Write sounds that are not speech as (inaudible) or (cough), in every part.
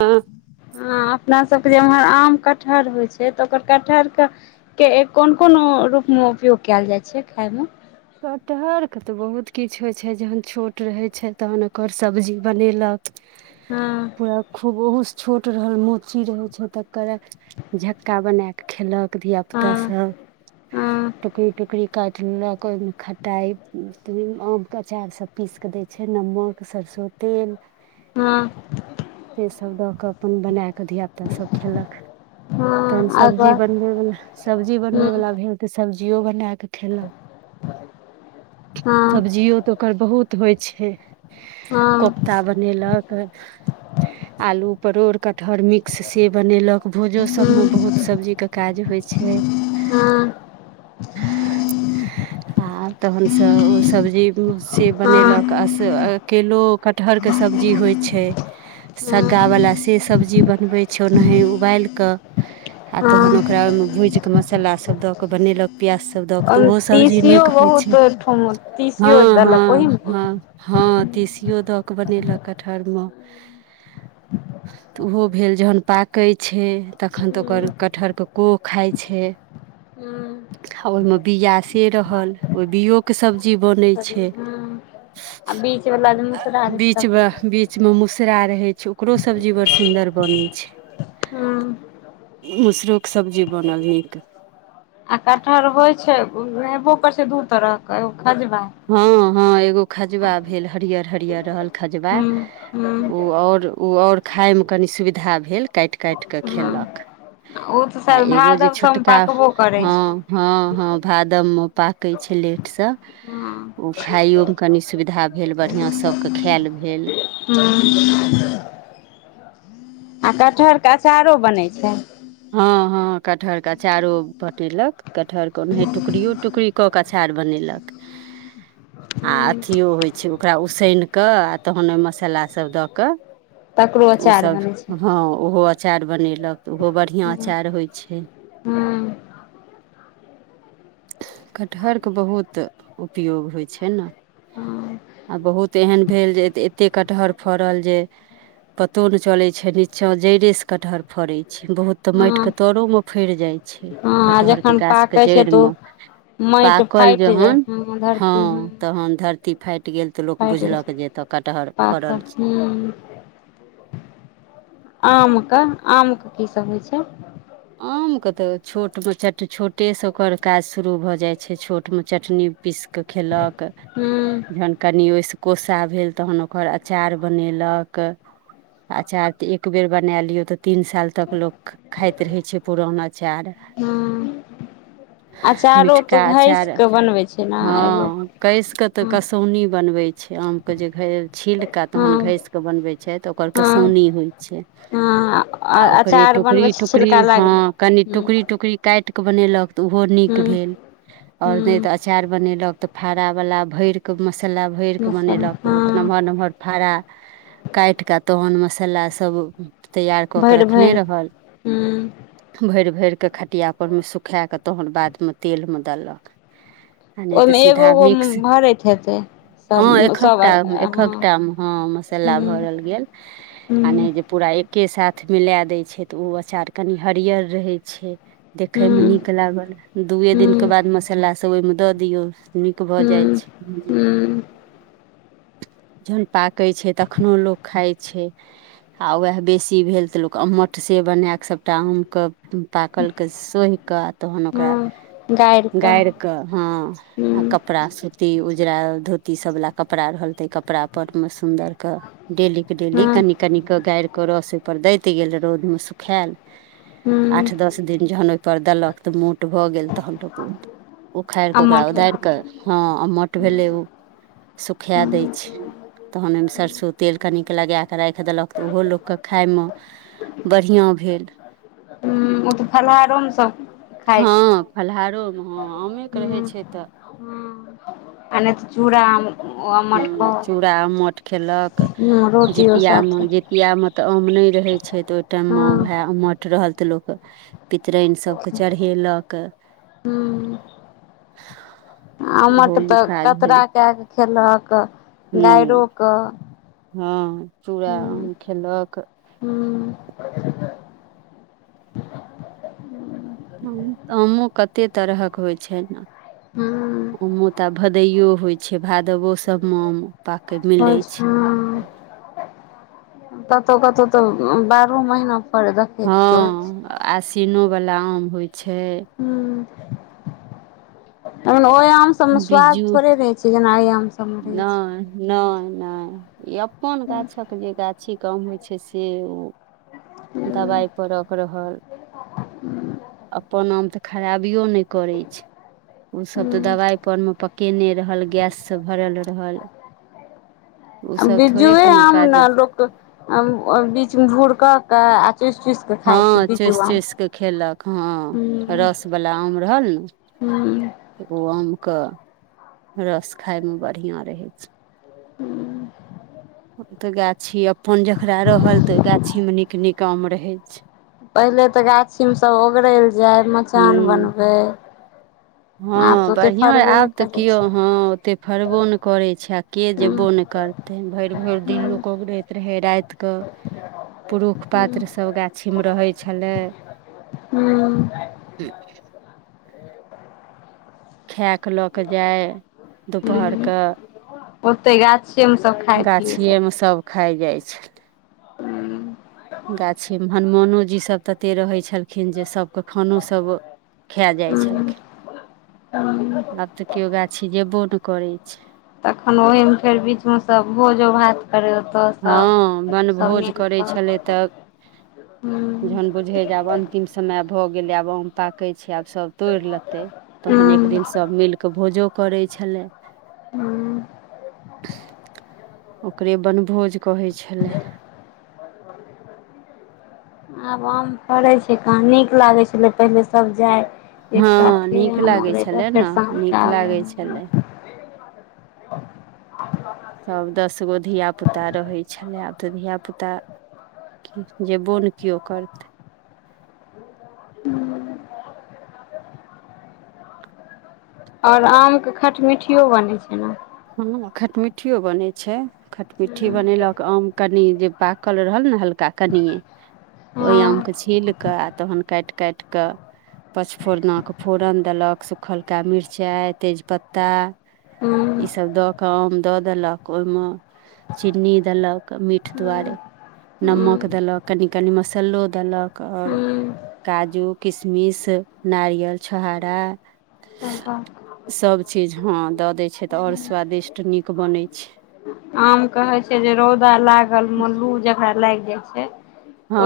ह ह अपना सब के जे इम्हर आम कटहर होय छै तऽ ओकर कटहर के के कोन कोन रूप मे उपयोग कयल जाय छै खाय मे कटहरके तऽ बहुत किछु होइ छै जहन छोट रहै छै तहन ओकर सब्जी बनेलक हँ खूब ओहो से छोट रहल मोची रहे छै तकर झक्का बना के खेलक अपदा हँ स हँ टुकरी टुकरी काटि लेलक ओहिमे खटाइ आमके अचार सब पीसिकऽ दै छै नमक सरसो तेल हँ से सब दऽ कऽ अपन बना कऽ धिया पुता सभ खेलक तहन हँ आग सब्जी बनबैवला सब्जी बनबय हँ बला भेल तऽ सब्जियो बना कऽ खेला हँ सब्जियो तऽ ओकर बहुत होइ छै हँ ता बनेलक आलू परोड़ कटहर मिक्स से बनेलक भोजो सब मे बहुत हँ सब्जी के काज होइ छै हँ आ तहन सब ओ सब्जी से बनेलक आ हँ से केलो कटहरके सब्जी होइ छै सग्गा वला से सब्जी बनबै छौ ओनाही उबालि कऽ आ तहन ओकरा हँ ओहिमे भूज के मसाला सब द के बनेलक पियाज सब दऽ कऽ तऽ ओहिमे ओहो सब्जी तीसियो नीक होइ बहुत छै ठम तीसियो हँ देलक हँ ओहिमे हँ हँ तीसियो दऽ कऽ बनेलक कटहरमे तऽ ओहो भेल जहन पाकै छै तखन तऽ ओकर हँ कटहर के कोओ खाइ छै। हँ। आ ओहिमे बीआ से रहल ओहि बीओ के सब्जी बनै छै। हँ आ बीच वला जे मुसरा रहै छै, तकरो बीच मूसरा रहे छै ओकरो सब्जी बड़ सुदर बनै छै हँ। मुसरो के सब्जी बनल निक आ कटहर होइ छै हेबो कर छै दू तरह के एो खजबा ह, ह एगो खजुा भेल हरियर हरियर रहल खजुबा हूं हूं ओ आओर आओर खाइमे कनि सुविधा भेल काटि काटि कऽ हूं खेल ओ तऽ कऽ आ शायद एगो जे भादव सम छोटका पाकबो करै छै हँ ह, ह भादम मे पाकै छै लेटसँ हूं ओ खाइयो मे कनि सुविधा भेल बढ़िआ सभके खायल भेल ह। आ कटहर के अचारो बनैत छै। ह, ह कटहर के अचारो पटेलक कटहर के ओनाह टुकड़ियो टुकड़ी कऽ कऽ अचार बनेलक आ हूं अथियो होइ छै ओ ओकरा उसन कऽ आ तहन ओहि मसाला सभ दऽ कऽ तकरो तऽ अचार ओसभ बनै छै ह ओहो अचार बनेलक तऽ ओहो बढ़ हूं आर होइ छै। हूं हूं कटहर के बहुत उपयोग होइ छै न। बहुत एहन भेल जे एते कटहर फड़ल जे पतो नहि चले छै, नीचा जड़े से कटहर फड़े छै बहुत तऽ हँ माटिके तरोमे फड़ि जाइ छै, हँ आ कटहर के जखन गाछ के पाकै छै तऽ जड़िमे ओ माटि पाकल फाटि जाइ जहन हूं ह धरती हूं तहन धरती फाटि गेल तऽ लोक फाटि जाइ बुझल छै कऽ जे एतऽ कटहर फड़ल आम कऽ आम कऽ किसभ होइ छै आमके तऽ छोटमे चट छोटेसँ ओकर काज शुरू भऽ जाइ छै, छोटमे चटनी पीस कऽ के खेल कऽ हूं जन कनि ओहिस कोसा भेल तहन ओकर अचार बनेल कऽ अचर एक बेर बना लियौ तऽ तीन साल तक लोकोग खात रहै छै पुरान अचार। हूं अचारो तो मिठका घैस अचार के बनबै छै ने ह एगो कसि कऽ तऽ हँ कसौनी बनबै छै आमके जे छीलक तहन हँ घसि कऽ तऽ बनबै छै तऽ ओकर हँ कसौनी होइ छै हँ आ ओकरे अचार टुकरी बनबै छै टुक छिलका लागल हँ कनि हूँ टुकड़ी टुकड़ी काट कऽ बनेल कऽ तऽ उहो नीक हूँ भेल और नै हूँ तऽ अचार बनेलक तऽ फाड़ा वाला भरि कऽ मसाला भर कऽ मसाला मनेलक ओत हँ नमहर नमहर। फड़ा काटि कऽ तहन मसाला सभ तैयार कऽ के भरि रखने भरि रहल हूँ भरि भरि कऽ खटिया पर मे सुखाए कऽ तहन बादमे तेलमे देलक आ नै तऽ ओहिमे एगो सीधा एगो मिक्स। भरैत हेतै हँ सब सब एककटा हँ एकटा मे हँ मसाला हूँ भरल गेल आ हूँ नहि जे पूरा एके साथ मिला दै छै तऽ ओ अचार कनि हरियर रहै छै। देखय मे हूँ नीक लागल दूए दिन के हूँ बाद मसाला सभ ओहिमे दऽ दियौ। नीक भऽ जाइ हूँ छै। हूँ जहन पाकै छै तखनो लोक खाइ छै आ उएह बेसी भेल तऽ लोक अमठ से बना कऽ सभटा आमकऽ पाकल केँ सोहि कऽ तहन ओकरा गारि कऽ हँ आ हूँ कपड़ा सुत (unintelligible) उजरा धोती सब वला कपड़ा रहल ताहि कपड़ा पर मऽ सुन्दर कऽ डेली केँ डेली हँ कनि कनिकऽ गारि कऽ रस ओहिपर दैत गेल रौद मऽ सुखायल हूँ आठ दस दिन जहन ओहिपर देलक तऽ मोट भऽ गेल तहन लोक उ उखाड़ि कऽ ओकरा अम्मट उदारि कऽ हँ अमठ भेलै उ सुखाए दै छै तहन ओहिमे सरसो तेल कनि कऽ लगाए कऽ राखि देलक तऽ ओहो लोक कऽ खाय मऽ बढ़िया भेल हँ ओ तऽ फलहारो मऽ सब खाइ हँ छै फलहारो मऽ हँ आमे केँ हूँ रहै छै तऽ आ नै तऽ चूड़ा आम हूँ चूड़ा अमोट खेलक रोटियो जीतिया मऽ साथे जे जितिया मऽ तऽ आम नहि रहै छै तऽ ओहि टाइममे हँ ओहै उमट रहल तऽ लोक पितराइन सभकेँ चरहेलक हूँ ओहो आमट मऽ तऽ काज भेल कतरा कए कऽ खेलक हूँ गायरो कऽ हँ चूड़ा हूँ आम खेलक हूँ आमो कते तरहक होइ छै नऽ हुँ आमो तऽ आ भदइो होइत छै भादवो सभ मऽ आम पाकै मिलै पच छै हँ कतहु कतहु तऽ बारहो महीना पर देखै छियै होइ छै हँ आसिनो वला आम होइ छै (unintelligible) ओहि आम सब मऽ स्वाद बिज्जू थोड़े रहे छै जेना अइ आम सब मे रहे छै नहि नहि नहि ई अपन हूँ गाछक जे गाछी क आम होइ छै से ओ हूँ दबाई परक रहल अपन आम तऽ खराबियो नहि करै छै उ सब तऽ हूँ दबाई पकने रहल गैससँ भरल रहल ओसभ थोड़े बिज्जुए कोनो आम काज ने लोक बीज मऽ भूर कऽ कऽ आ चुसि चुसि हँ चुसि चुसि कऽ खेलक हँ हूँ रसवला आम रहल नऽ हूँ तऽ ओ आम कऽ रस खाय मऽ बढ़िया रहै छै हूँ ओ तऽ गाछी अपन जकरा रहल तऽ ओ गाछीमे नीक नीक आम रहैत छै पहिले तऽ गाछीमे सभ ओगरै लऽ जाय मचान हूँ बनबै आब हँ तऽ ओते बढ़िया फड़बे नहि आब तऽ करै कियौ छै हँ ओते फरबो नहि करै छै आ केँ हूँ जबो नहि करतै भरि भरि दिन हूँ लोक ओगरैत रहै राति कऽ पुरुष हूँ पात्रसभ गाछी मऽ रहै छलै हूँ (inaudible) खायक लऽ कऽ जाइ दुपहर कऽ ओतै गाछिये मऽ सब खाय पियै सब खाए जाइ छै हूँ गाछी मे हनुमानोजी सभ तते रहैत छलखिन जे सभ खानो सभ खा जाइ हूँ छलखिन तऽ केओ गाछी जेबो नै करै छै। तखन ओहिमे फेर बीच मे सभ भोजोभात करैत हँ बन भोज करै छलै तऽ जहन बुझे जावन अंतिम समय भ गेलै आब आम पाकै छै आब सभ तोड़ि लेतै तहन एक दिन सभ मिल कऽ भोजो करै छलै। हूँ। ओकरे बन भोज कहै छलै। आब आम फड़ैत छै कहा नीक लागैत छलै पहिले सभ जाइ ह, नीक लागैत छलै ने साँझके नीक आबै लागैत छलै सभ दसगो धियापुता रहैत छलय आब त धिया पुता जेबो ने केओ करतै। हू। ओर आम के खटमी ठियो बनै छै ने ह खटमिट्ठियो बनै छै खटमिट्ठी बनेलक आम कनि जे पाक कल रहल ने हल्का कनए ओहि हँ आम के छील कऽ तहन काट काट कऽ पचफोरना के फोरन देल कऽ सुखलका मिरचाइ तेजपत्ता ईसभ दऽ कऽ आम दऽ देलक ओहिमे चीनी देल कऽ मीठ दुआरे नमक देलक कनि कनि मसालो देलक आओर काजू, किशमिश, नारियल, छोहारा। सभ चीज हँ दै छै त ओर स्वादिष्ट नीक बनै छै आम कहे छै जे रौदा लागल मल्लू जकरा लाग जाइ छै।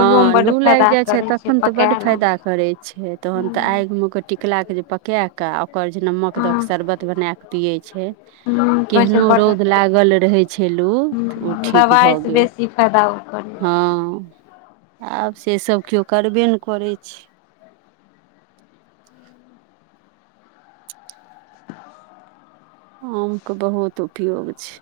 ओहियोमे बड्ड लू लाग फायदा जाइत छै, करै तखन त बड़ पकायल आम फायदा करै छै तहन त आग मे क टिकलाके जे पका का ओकर जे नमक के शरबत बना के पिये छै हँ कहै छै केहनो बड्ड रौद लागल रहे छलू त ओ हूँ ठीक भऽ दबाइसँ गेल बेसी फायदा ओ करै हँ आब से सभ केओ करबे ने करै छै आम के बहुत उपयोग छै।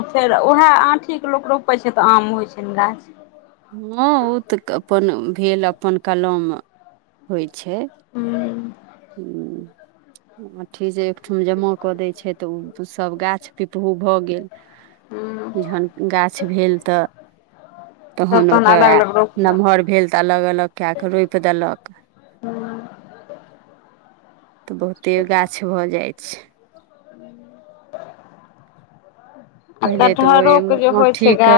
फेर उएह आँठी के लोक रोपैत छै तऽ आम होइत छै ने गाछ। ह, ओ तऽ अपन भेल अपन कलम होइ छै हूँ हू आट्ठी जे एकठम जमा कऽ दै छै तऽ ओ सभ गाछ पिपहु भ गेल हूँ जहन गाछ भेल तऽ सब तहन ओक अलग अलग रोपलक नमहर भेल। अलग अलग कए कऽ रोप देलक हूँ तऽ बहुते गाछ भऽ जाइत छै। ह। पहिले तऽ ओहि ठीक।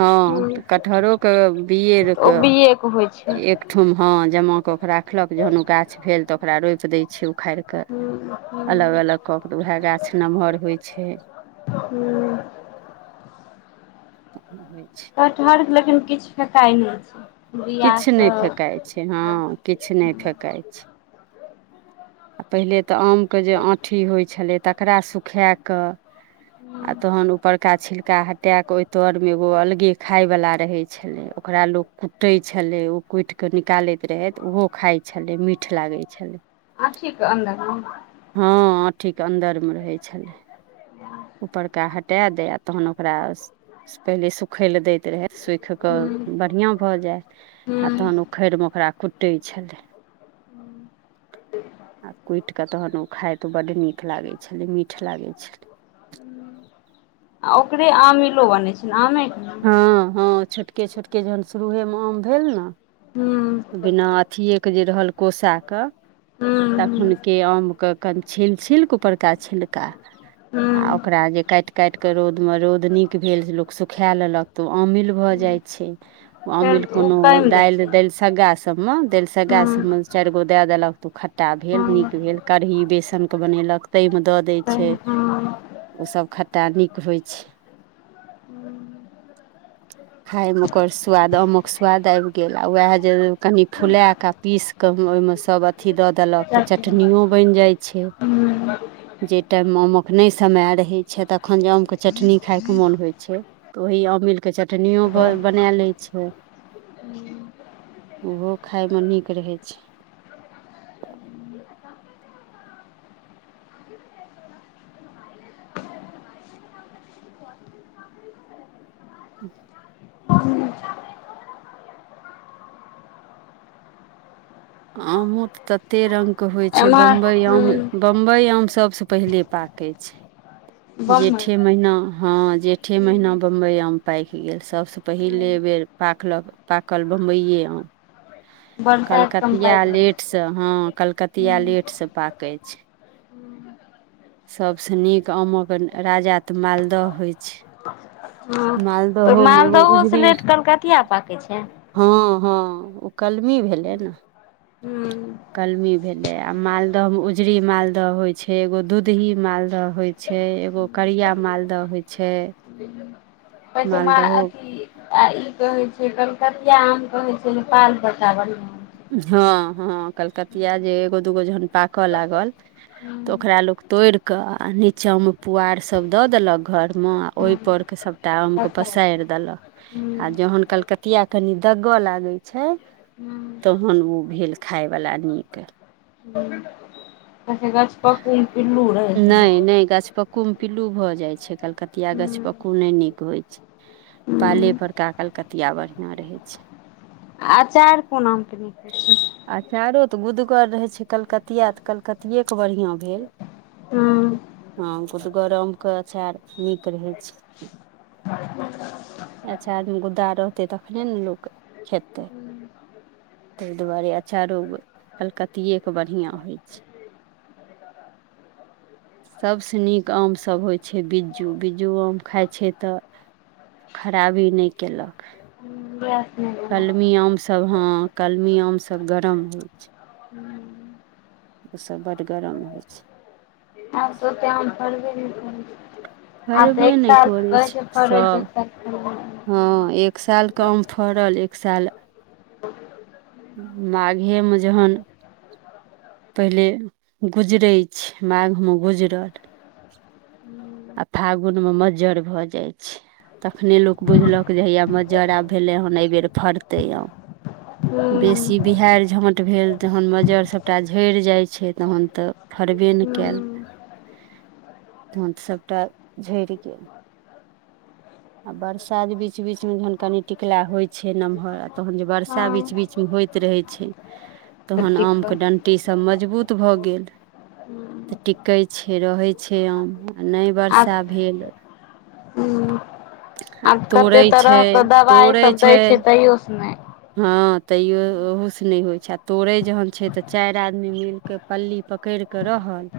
ह हूँ कटहरोके बीये तऽ एक ओ बिएके होइ छै ओ ठुम ह जमा कऽ ओ राखलक जहन ओ गाछ भेल तऽ ओकरा रोपि दै छिय उखाड़ि कऽ के हूँ अलग अलग कऽ केऽ तऽ उएह गाछ नमहर होइ छै। हू। तऽ होइ छै कटहर लेकिन किछ फेकाय नहि छै। किछु बिआके नहि फेकाइ छै हँ किछु नहि फेकाइ छै आ पहिले त आमके जे आठी होइ छलै तकरा सुखाए क आ तहन ऊपड़का छिलका हटा के ओय तर में एगो अलगे खााय वाला रहे छले ओकरा लोग कूटै छलै ओ कुटि क निकालैत रहै ओहो खाए छलै मीठ लागै छलै आठी के अंदर ह हँ आठी के अन्दर मे रहै छलै ऊपरका हटा दै आ तहन ओकरा पहिले सुखय लए दैत रहय सुख क हूँ बढ़िया भ जाय आ हूँ तहन उखैड़ मे ओकरा कुटै छैलै हू (inaudible) आ कुटि कऽ तखन ओ खाइत त बड्ड नीक लागैत छलै मीठ लागैत छलै आ ओकरे आमिलो बनै छै ने आमेक ना हँ हँ छोटके छोटके जहन शुरूए मे आम भेल ना हूँ बिना अथिएके जे रहल कोसा क हूँ हूँ तखुनकै के आम के क छी छक परका छिलका आ हूँ ओकरा जे काट काट के रौदमे रौद नीक भेल जे लोक सुखाए लेलक त ओ अमिल भ जाइ छै फेर अमीर ओ कोनो टाइम दै दालि छै दालिसग्गा सबमे दालिसग्गा हूँ सबमे चारि गो दए देलक तऽ ओ आटा भेल हँ नीक भेल कढ़ी बेसनके बनेलक ताहिमे द दै छै ह ओसभ खट्टा नीक होइ छै हू (inaudible) खाय मे ओकर स्वाद आमक स्वाद आबि गेल आ उएह जे कनि फुला कऽ पीस कऽ ओहिमे सभ अथी दऽ देलक तऽ चटनियो बनि जाइ छै हू जा टाइममे आमक नहि समय रहैत छै तखन जे आमके चटनी खायके मोन होइत छै तऽ ओहि अमिल के चटनियो बना ले छै ओहो खाय मे नीक रहै छै ज (inaudible) हू (unintelligible) आमो त तते रंग के होइ छै एम्हर बम्बई आम हूँ बम्बई आम सबसँ पहिले पाकै छै बम्बइ जेठे महीना हँ जेठे महीना हूँ बम्बई आमे पाकि गेल सभसँ हूँ पहिले बेर पाकलक पाकल बम्बइयए आम बढ़ा के कतिया लेट सँ हँ कलकतिया लेट हूँ सँ पाकै छै सबस नीक आमक राजा ते मालद दह होइ छै मालदहो मे एगो उछ भी कल कतिआ पाके कि (unintelligible) छै हँ हँ ओ कलमी भेलै ने हू कलमी भेले आ मालदह मे उजरी मालदह होय छै एगो दूधही मालदह होय छै एगो करिया मालदह होइ छै पे मथ मालदहो आ ई कहैत छै कलकतिया आम कहैत छै नेपाल पत्ता बढिया हँ हँ कलकतिया जे एगो दूगो झन पाकऽ लागल तऽ ओकरा छै लोग तोड़ के आ नीचा में पुआर सब द देलक घर म ओइ हूँ हूँ पर के सबटा आम के तखन पसार देलक हूं आ जहन कलकतिया कनि दग लागे छय हूं तहन ओ भेल खायवला नीक हं कस गछ पकन पि लू रह छै म नइ गाछ पक्कू में पिल्लू भऽ जाइ छै कलकतिया हूं गाछ पक्क नइ नीक होइ छै हूं पालेपरका कलकतिया बढ़िआँ रहै छय अचार कोन आमके नीक लगै छै अचारो तऽ गुदगर रहे छै कलकतिया तऽ कलकतिये के बढ़ियां भेल हूं हँ गुट गरम के अछार नीक रहै छै (unintelligible) अच्छा आदमी गुद्दा रहतै तखने ने लोक खेतै तहि दुआरे अँचारो कलकतिएके बढ़िआँ होइ छै (unintelligible) सभसँ नीक आमसब होइ छै बिज्जू बिज्जू आम खाइ छै तऽ खराबी नइ केलक हं ब कलमी आमसब हँ कलमी आमसभ गरम होइ छै (unintelligible) ओसब बड गरम होइ छै हँ तऽ ओते आम फरबे नहि करै छै आ फड़बे एक नहि साल करै कहै छै फरय सभ छै हँ एक सालके आम फड़ल एक साल माघे में जहन पहिले गुजरै छै माघ में गुजरल आ फागुन में मज्जर भऽ जाय छै तखने लोक बुझलक जे हैया मज्जर आब भेलै नै यहि बेर फरतय आम बेसी बिहार झात ट भेल तहन मज्जर सभटा झैड़ जाइ छै तहन तऽ फड़बे नय कैल तहन तऽ सबपटा झरि के आ बरसा बीच बीच में जहन कनि टिकला होइ छै नमहर आ तहन बर्सा बीच हँ बीचमें होइत रहै छय (inaudible) तहन ह आमके ड कुट्टी सब मजबूत भऽ गेल तऽ टिकै छै रहै छै आम आ नइ आब वर्षा भेल हूं आ आब कते तोड़ै छै तरहके तोड़ै दबाइसब दै छै तैयो से नय हँ तैयो ओहो से नइ होइ छै आ तोड़े जहन छै तऽ चाइर आदमि मिल के पल्ली पकइड़ कऽ रहल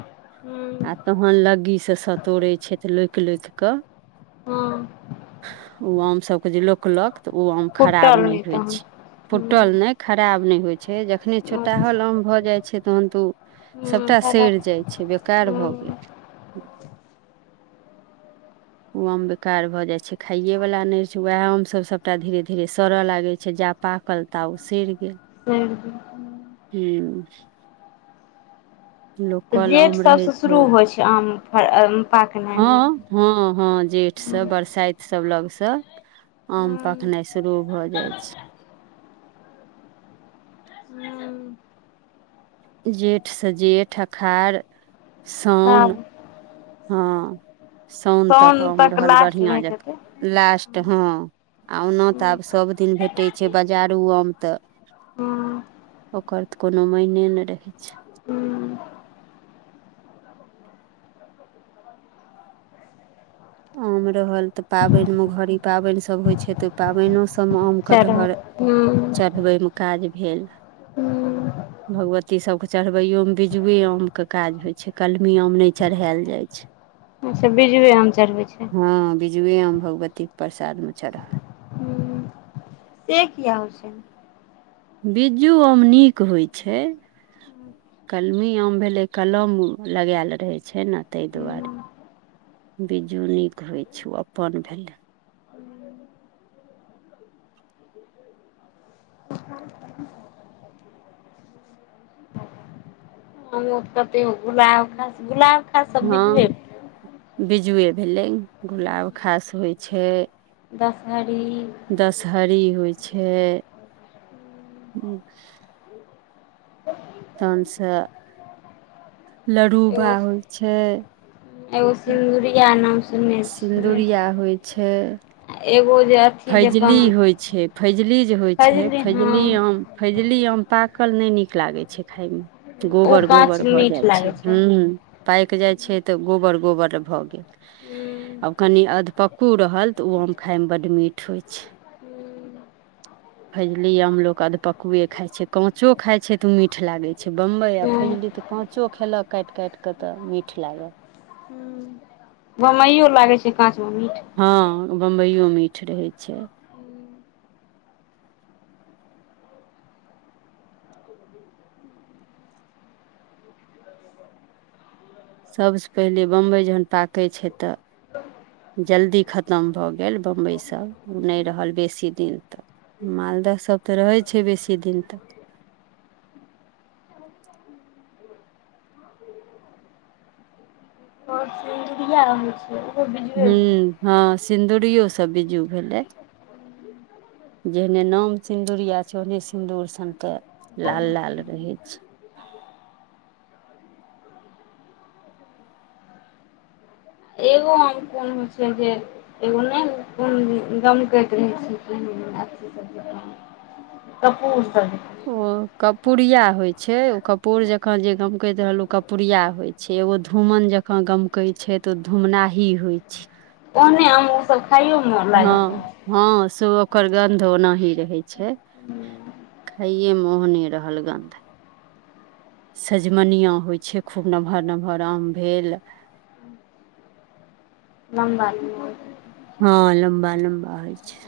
आ हूँ तहन लग्गीसँ सतोड़ै छइथ लोक लोक कऽ हँ ओ आम सबके जे लोकलक तऽ ओ आम फुटल खराब नइ नहि होइ तहन छइ हूँ फुटल नहि खराब नहि होइ छै जखने छोटाहल आम भऽ जाइत छै तहन तऽ ओ हूँ सबटा सइर खराब जाइ छै बेकार भऽ गेल हूँ ओ आम बेकार भऽ जाइ छै खाइएवला नय रह छै उएह आमसब सबटा धीरे धीरे सड़य लागै छै जाप पाकल त उ साएर गेल स। हू। तऽ लोकल जेठ आम रहै सभसँ शुरू होइ छै आम फ हँ, हँ, हँ जेठसँ बरसाइत सभ लगसँ आम हूँ पखनाइ शुरू भऽ जाय छै। हू। जेठसँ जेठ अखार साउन। तब हँ सान तक साउन आम रहल लास्ट बढ़िया रहैत जेका हेतै लास्ट हँ आ ओना हूँ तऽ आब सभदिन भेटै छै बजारू आम त हूँ। ओकर तऽ कोनो मायने नहि रहे छै ह आम रहल तऽ पाबनिमे घड़ी पाबनि सभ होइ छै तऽ ओहि पाबनो सभ सभ आम चढ़ल कटहर हूँ चढ़बैमे काज भेल ह भगवती सभकेँ चढ़बैयओ मे बिजुए आमके काज होइ छै कलमी आम नहि चढ़ायल जाइ छै। बीजुए आम चढ़बै छै हँ, बिजुए आम भगवतीके प्रसाद मे चढ़ऽ हूँ से किया बिज्जू आम नीक होइ छै। कलमी आम भेलै कलम लगयल रहै छै ने ताहि दुआरे हूँ बिज्जू नीक होइ छै ओ अपन भेलै। (inaudible) (unintelligible) कते गुलाब घास गुलाब खास सब ह, बीजबे बिज्जुए भेलै गुलाबखास होइ छै दशहरी। दशहरी होइ छै। तहन से ल्डुबा एगो होइ छै एगो सिन्दुरिया नाम सुने छियै। सिन्दुरिया छै। एगो जे। अथी जकाँ फजली जे होइ छै फजली जे होइ छै, फजली आम फैजली आम पाकल नहि नीक लागैत छै खायमे ओ गोबर काँच गोबर भऽ जाइ मीठ छै लागै हू पाकि जाइ छै तऽ गोबर गोबर भऽ गे आब कनि अधपक्कू रहल तऽ ओ आम खायमे बड़ मीठ होइ छै (unintelligible) फजली आम लोक अधपकूए खाइत छै काचो खाइत छै तऽ ओ मीठ लागैत छै बम्बइ आ फैजली तऽ पाचो खेलक काट काट कऽ तऽ मीठ लागत। हू। बम्बइयो लागै छै काँचमे मीठ ह बम्बइयो मीठ रहै छै सभसँ पहिले बम्बइ जखन पाकै छै त जल्दी खतम भऽ गेल बम्बइसँ ओ नइ रहल बेसी दिन तक मालदह सब तऽ रहय छै बेसी दिन तक हो जी ड़िया रहै छियै हं हँ सिन्दूरियो सब बीज्जू भेलै जेहने नाम सिन्दूरिया छय ओहने सिन्दूर सन तऽ लाल लाल रहै छय एगो आम कोन होइ छय जे एगो नय कोन दम करैत रहै छै सबी ब कपूर ओ कर्पूरिया होय छय ओ कर्पूर जखन जे गमकैत रहल ओ कर्पूरिया होय छै छै एगो धूमन जकाँ गमकै छै तऽ ओ धूमनाही होइत छय ओ नय आ ओ सब खइो मन हँ लाग छय हँ से ओकर गन्ध ओनाही रहै छय खाइये मे ओहो नइ रहल गन्ध सजमनिआँ होइ छै खूब नमहर नमहर आम भेल हम बात में (inaudible) हँ लम्बा लम्बा होइ छय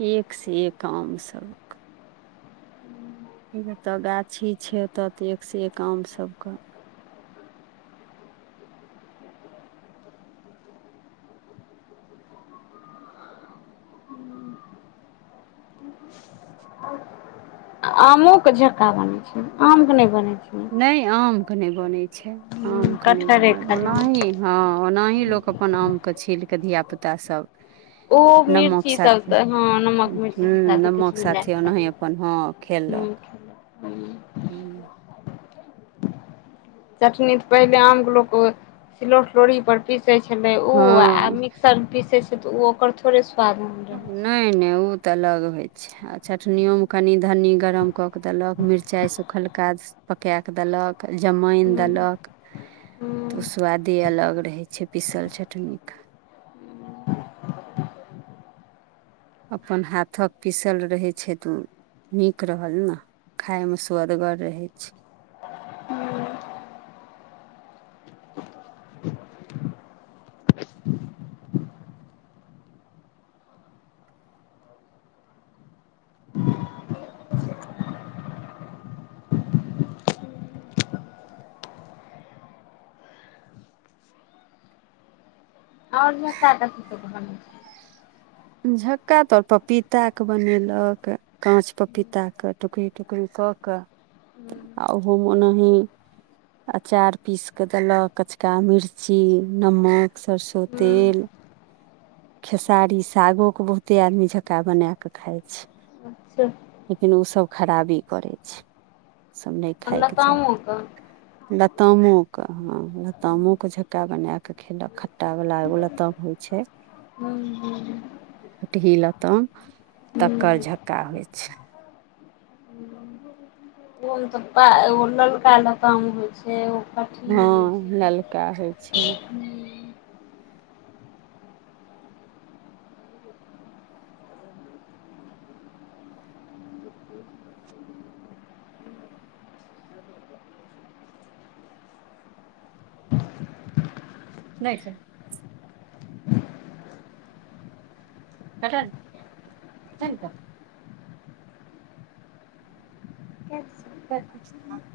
एक से एक आम सब जतऽ गाछी छय ओत ते एक से एक आम सब के आमोके झक्का बनै छै आमके नइ बनै छै नइ आम के नहि बनै छै आम हूँ के नहि कटहरे बनल खाली ओनाही हँ ओनाही लोक अपन आम के छीलकेऽ धिया पुता सब ओ नमक मिर्ची सब साथे तऽ हँ नमक मिर्ची हूँ सब किछ नमक मिल साथे कऽ ओनाही अपन हँ ह हूँ चटनी तऽ पहिले आमके लोक सिलौ लोरही पर पिसै छलै उऽ आ हँ मिक्सर में पीसै छै तऽ ओकर थोड़े सु्वाद रहै छै नइ नइ उ ते अलग होय छै आ चटनियओमे कनि धन्नी गरम कऽ कऽ देलक मिरचाइ सुखलका पकाए कऽ देलक जमाइन हूँ देलक तऽ ओ हूँ सआदे अलग रहै छय पिसल चटनीके अपन हाथक पिसल रहै छथि ओ नीक रहल ने खाय में सुअदगर रहै छै आओर क (unintelligible) झक्का तोर पपीता के बनेलक काँच पपीता के टुकरी टुकरी कऽ कऽ छै आहोम ओनाही अचार पीस कऽ देलक कचका मिर्ची नमक सरसो हूँ हूँ तेल खेसारी सागोक के बहुते आदमी झक्का बना कऽ खाय छै अच्छा लेकिन ओसब खराबी करै छै सब नइ खायके चाही लतामोके लतामोेकऽ ह लतामो के झक्का बना कऽ खेलक खट्टा वला एगो लताम होइ छै हूँ हूँ कटही लताम तक्कर झक्का होइ छइ ओहोमे तऽ एगो ललका लताम होइ छै पकी होइ हँ ललका होइ छै (unintelligible) नहि छथि (unintelligible) छै सच (unintelligible)